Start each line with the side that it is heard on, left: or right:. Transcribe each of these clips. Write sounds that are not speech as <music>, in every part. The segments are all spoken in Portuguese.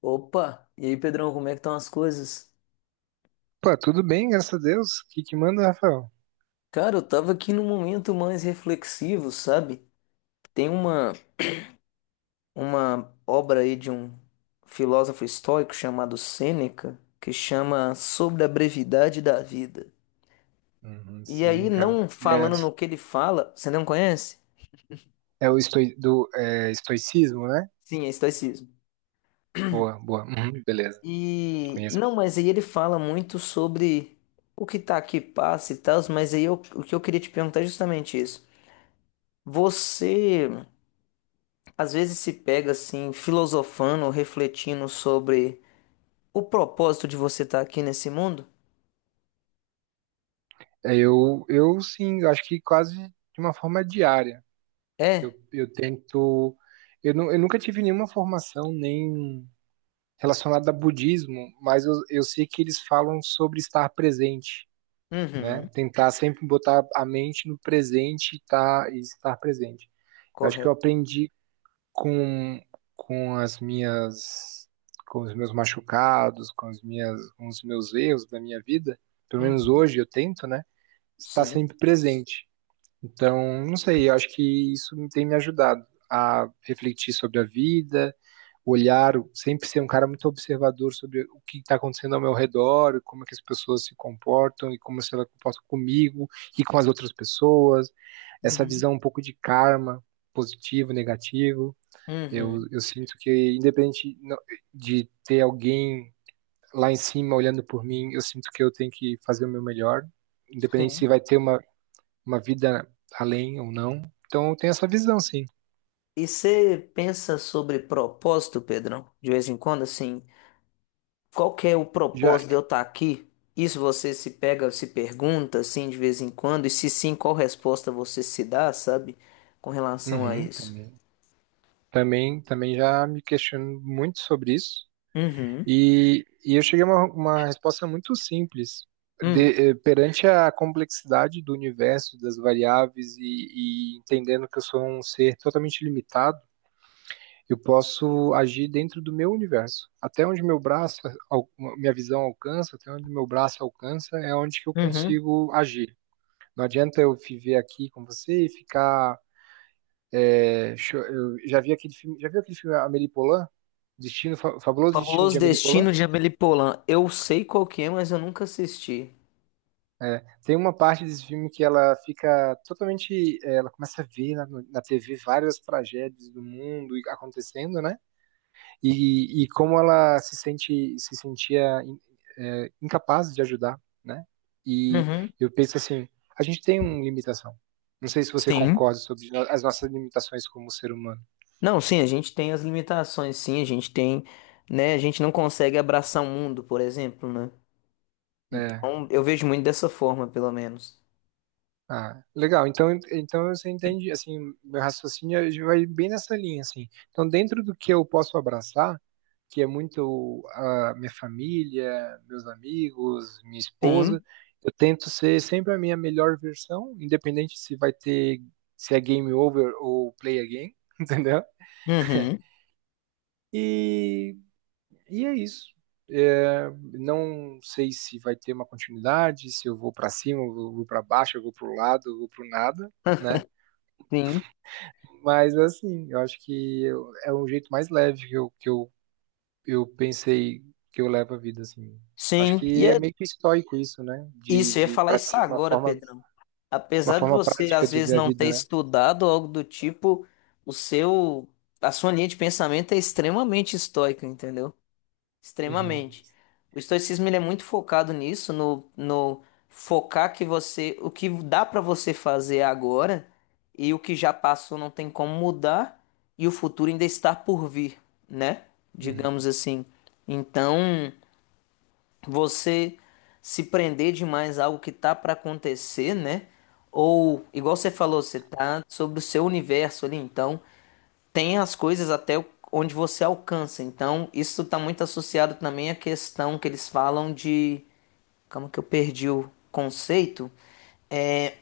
left: Opa, e aí, Pedrão, como é que estão as coisas?
right: Pô, tudo bem, graças a Deus. O que que manda, Rafael?
left: Cara, eu tava aqui num momento mais reflexivo, sabe? Tem uma obra aí de um filósofo estoico chamado Sêneca, que chama Sobre a Brevidade da Vida.
right: Uhum,
left: E aí,
right: sim, cara.
left: não falando no que ele fala, você não conhece?
right: É o estoicismo, né?
left: Sim, é estoicismo.
right: Boa, boa. Uhum, beleza,
left: E
right: conheço.
left: não, mas aí ele fala muito sobre o que tá aqui passa e tal, mas aí o que eu queria te perguntar é justamente isso. Você Às vezes se pega assim, filosofando, refletindo sobre o propósito de você estar aqui nesse mundo?
right: Sim, eu acho que quase de uma forma diária. Eu,
left: É?
right: eu tento... Eu nunca tive nenhuma formação nem relacionada a budismo, mas eu sei que eles falam sobre estar presente, né?
left: Uhum.
right: Tentar sempre botar a mente no presente e, tá, e estar presente. Eu acho que eu
left: Correto.
right: aprendi com, com as minhas, com os meus machucados, com as minhas, com os meus erros da minha vida, pelo menos
left: Uhum.
right: hoje eu tento, né, estar
left: Sim.
right: sempre presente. Então, não sei, eu acho que isso tem me ajudado a refletir sobre a vida, olhar, sempre ser um cara muito observador sobre o que está acontecendo ao meu redor, como é que as pessoas se comportam e como se elas comportam comigo e com as outras pessoas, essa
left: Uhum.
right: visão um pouco de karma, positivo, negativo. Eu,
left: Uhum.
right: eu sinto que, independente no- de ter alguém lá em cima olhando por mim, eu sinto que eu tenho que fazer o meu melhor, independente se
left: Sim.
right: vai ter uma vida além ou não. Então, eu tenho essa visão, sim.
left: E você pensa sobre propósito, Pedrão? De vez em quando, assim, qual que é o
right: Já,
left: propósito de eu estar aqui? Isso você se pega, se pergunta, assim, de vez em quando, e se sim, qual resposta você se dá, sabe? Com relação a
right: uhum,
left: isso.
right: também já me questiono muito sobre isso.
left: Uhum.
right: E eu cheguei a uma resposta muito simples.
left: Uhum.
right: Perante a complexidade do universo, das variáveis e entendendo que eu sou um ser totalmente limitado. Eu posso agir dentro do meu universo. Até onde meu braço, minha visão alcança, até onde meu braço alcança, é onde que eu
left: Uhum.
right: consigo agir. Não adianta eu viver aqui com você e ficar. Eu já vi aquele filme, já viu aquele filme Amélie Poulain? Destino, Fabuloso Destino
left: Fabuloso
right: de Amélie Poulain?
left: Destino de Amélie Poulain. Eu sei qual que é, mas eu nunca assisti.
right: É, tem uma parte desse filme que ela fica totalmente. É, ela começa a ver na TV várias tragédias do mundo e acontecendo, né? E como ela se sentia é, incapaz de ajudar, né? E
left: Uhum.
right: eu penso assim, a gente tem uma limitação. Não sei se você
left: Sim.
right: concorda sobre as nossas limitações como ser humano,
left: Não, sim, a gente tem as limitações, sim, a gente tem, né? A gente não consegue abraçar o mundo, por exemplo, né?
right: né?
left: Então, eu vejo muito dessa forma, pelo menos.
right: Ah, legal. Então, então você entende, assim, meu raciocínio já vai bem nessa linha, assim. Então, dentro do que eu posso abraçar, que é muito a minha família, meus amigos, minha esposa,
left: Sim.
right: eu tento ser sempre a minha melhor versão, independente se vai ter, se é game over ou play again, <laughs> entendeu?
left: Uhum.
right: E, e é isso. É, não sei se vai ter uma continuidade, se eu vou para cima, eu vou para baixo, eu vou para o lado, eu vou para o nada, né?
left: <laughs> Sim.
right: Mas assim, eu acho que é um jeito mais leve que eu pensei que eu levo a vida, assim. Acho
left: Sim.
right: que
left: E
right: é
left: é
right: meio que estoico isso, né?
left: isso, eu ia falar isso agora, Pedrão.
right: Uma
left: Apesar de
right: forma
left: você,
right: prática
left: às
right: de
left: vezes,
right: ver a
left: não ter
right: vida, né?
left: estudado algo do tipo, o seu, a sua linha de pensamento é extremamente estoica, entendeu?
right: Uhum,
left: Extremamente. O estoicismo ele é muito focado nisso, no focar o que dá pra você fazer agora e o que já passou não tem como mudar e o futuro ainda está por vir, né? Digamos
right: uhum.
left: assim. Então, você se prender demais a algo que tá pra acontecer, né? Ou, igual você falou, você tá sobre o seu universo ali, então tem as coisas até onde você alcança. Então, isso está muito associado também à questão que eles falam de. Calma que eu perdi o conceito. É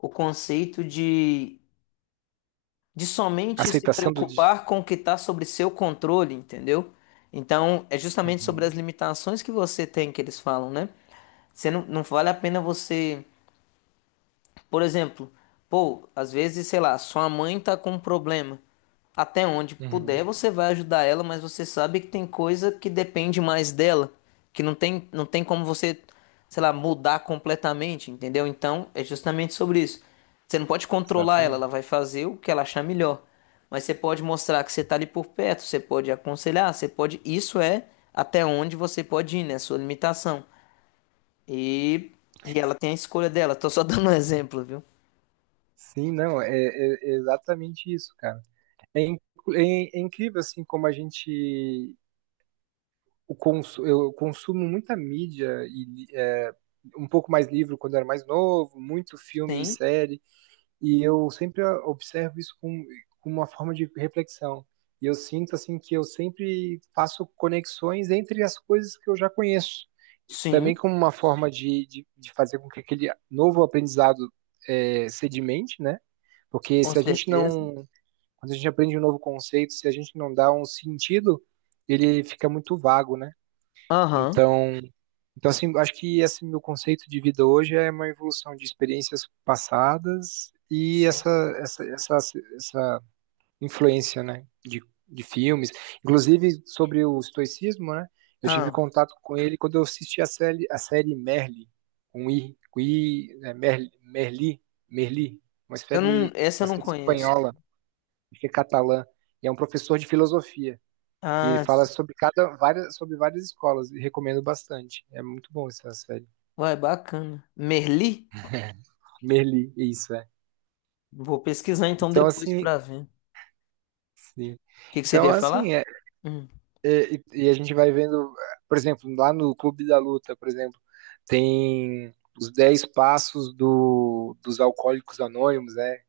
left: o conceito de somente se
right: Aceitação do.
left: preocupar com o que está sobre seu controle, entendeu? Então, é justamente sobre as
right: Uhum,
left: limitações que você tem que eles falam, né? Você não, não vale a pena você. Por exemplo, pô, às vezes, sei lá, sua mãe tá com um problema. Até onde
right: uhum.
left: puder, você vai ajudar ela, mas você sabe que tem coisa que depende mais dela, que não tem como você, sei lá, mudar completamente, entendeu? Então, é justamente sobre isso. Você não pode controlar ela, ela
right: Exatamente.
left: vai fazer o que ela achar melhor. Mas você pode mostrar que você tá ali por perto, você pode aconselhar, você pode. Isso é até onde você pode ir, né? Sua limitação. E, e ela tem a escolha dela. Tô só <laughs> dando um exemplo, viu?
right: Sim, não, é exatamente isso, cara. É, in- É incrível, assim, como a gente eu consumo muita mídia um pouco mais livro quando eu era mais novo, muito filme e
left: Sim,
right: série, e eu sempre observo isso com uma forma de reflexão. E eu sinto assim que eu sempre faço conexões entre as coisas que eu já conheço, também
left: sim,
right: como uma forma de fazer com que aquele novo aprendizado é, sedimente, né? Porque
left: com
right: se a gente
left: certeza.
right: não, quando a gente aprende um novo conceito, se a gente não dá um sentido, ele fica muito vago, né?
left: Aham,
right: Então, então assim, acho que esse meu conceito de vida hoje é uma evolução de experiências passadas e
left: sim.
right: essa essa, essa influência, né, de filmes, inclusive sobre o estoicismo, né? Eu tive
left: Ah,
right: contato com ele quando eu assisti a série Merli, um i, com i, né, Merli,
left: eu não, essa
right: uma
left: eu não
right: série
left: conheço.
right: espanhola, acho que é catalã, e é um professor de filosofia. E ele
left: Ah,
right: fala
left: sim.
right: sobre cada várias sobre várias escolas e recomendo bastante. É muito bom essa série.
left: Ué, bacana. Merli?
right: Merli, isso é.
left: Vou pesquisar então
right: Então
left: depois
right: assim,
left: pra ver. O
right: sim.
left: que que você
right: Então
left: iria
right: assim,
left: falar? Hum.
right: e a gente vai vendo, por exemplo, lá no Clube da Luta, por exemplo, tem os 10 passos dos alcoólicos anônimos, né?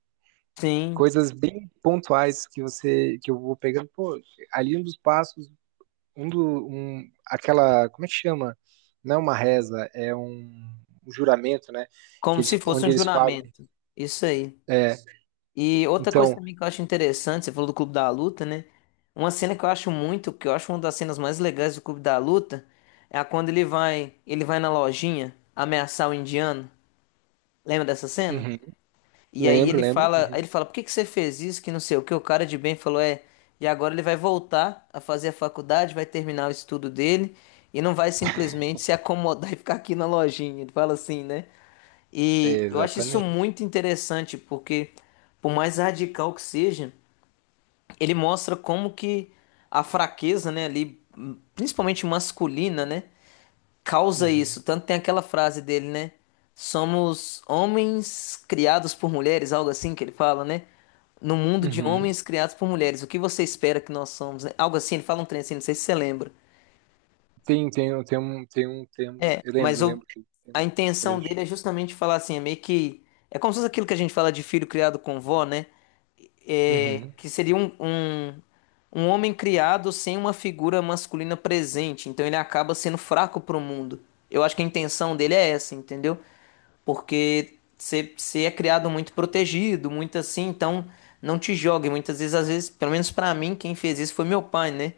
left: Sim,
right: Coisas bem pontuais que você que eu vou pegando, pô, ali um dos passos aquela, como é que chama? Não é uma reza, um juramento, né?
left: como se fosse
right: Onde
left: um
right: eles falam.
left: juramento. Isso aí.
right: É,
left: E outra coisa
right: então,
left: também que eu acho interessante, você falou do Clube da Luta, né? Uma cena que eu acho uma das cenas mais legais do Clube da Luta, é a quando ele vai, na lojinha ameaçar o indiano. Lembra dessa cena?
right: uhum,
left: E aí ele
right: lembro.
left: fala,
right: Uhum,
left: por que que você fez isso? Que não sei o que. O cara de bem falou, e agora ele vai voltar a fazer a faculdade, vai terminar o estudo dele e não vai simplesmente se acomodar <laughs> e ficar aqui na lojinha. Ele fala assim, né?
right: é,
left: E eu acho isso
right: exatamente.
left: muito interessante, porque por mais radical que seja, ele mostra como que a fraqueza, né, ali, principalmente masculina, né, causa
right: Uhum,
left: isso. Tanto tem aquela frase dele, né? Somos homens criados por mulheres, algo assim que ele fala, né? No mundo de
right: uhum.
left: homens criados por mulheres, o que você espera que nós somos, né? Algo assim, ele fala um trem assim, não sei se você lembra.
right: Tem um tema.
left: É,
right: Eu
left: mas o
right: lembro que tem
left: a
right: um
left: intenção dele
right: trecho.
left: é justamente falar assim, é meio que. É como se fosse aquilo que a gente fala de filho criado com vó, né?
right: Uhum,
left: Que seria um homem criado sem uma figura masculina presente. Então ele acaba sendo fraco pro mundo. Eu acho que a intenção dele é essa, entendeu? Porque você é criado muito protegido, muito assim, então não te jogue. Muitas vezes, às vezes, pelo menos pra mim, quem fez isso foi meu pai, né?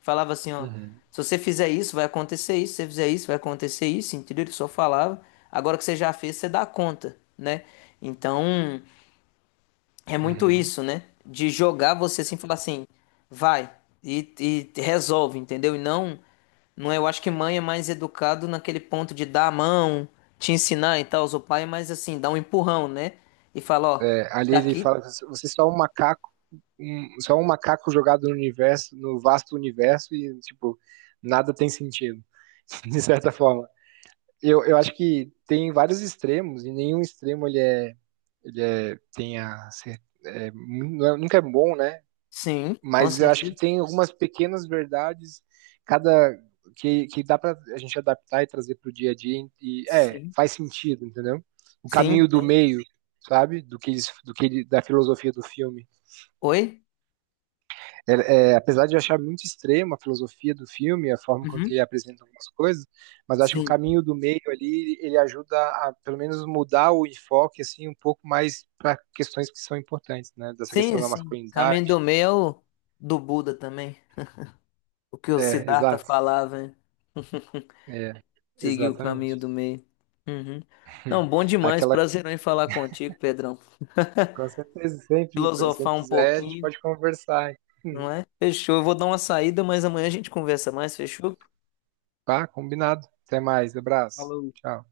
left: Falava assim, ó,
right: uhum,
left: se você fizer isso, vai acontecer isso, se você fizer isso, vai acontecer isso, entendeu? Ele só falava, agora que você já fez, você dá conta, né? Então, é muito
right: uhum.
left: isso, né? De jogar você assim, falar assim, vai e resolve, entendeu? E não, não é, eu acho que mãe é mais educado naquele ponto de dar a mão, te ensinar e tal, o pai é mais assim, dá um empurrão, né? E fala, ó,
right: É, ali ele
left: daqui,
right: fala, que você é só um macaco, só um macaco jogado no universo, no vasto universo, e tipo, nada tem sentido, <laughs> de certa forma. Eu acho que tem vários extremos e nenhum extremo ele é tem a ser- é, nu- é- nunca é bom, né?
left: sim, com
right: Mas eu acho que
left: certeza,
right: tem algumas pequenas verdades cada que dá para a gente adaptar e trazer para o dia a dia e é
left: sim,
right: faz sentido, entendeu? O
left: sim,
right: caminho do
left: tem.
right: meio, sabe? Do que eles- do que ele- Da filosofia do filme.
left: Oi?
right: Apesar de eu achar muito extrema a filosofia do filme, a forma com que
left: Uhum.
right: ele apresenta algumas coisas, mas acho que o
left: Sim,
right: caminho do meio ali, ele ajuda a, pelo menos, mudar o enfoque, assim, um pouco mais para questões que são importantes, né? Dessa
left: sim,
right: questão da
left: sim. Caminho
right: masculinidade.
left: do meio é o do Buda também, o que o
right: É,
left: Siddhartha
right: exato.
left: falava, hein?
right: É,
left: Seguir o caminho
right: exatamente.
left: do meio. Uhum. Não,
right: <laughs>
left: bom demais.
right: Aquela,
left: Prazer em falar contigo, Pedrão.
right: com certeza, sempre,
left: Filosofar
right: sempre
left: um
right: quiser, a gente
left: pouquinho,
right: pode conversar.
left: não
right: <laughs>
left: é? Fechou. Eu vou dar uma saída, mas amanhã a gente conversa mais, fechou?
right: Tá, combinado. Até mais, abraço.
left: Falou.
right: Tchau.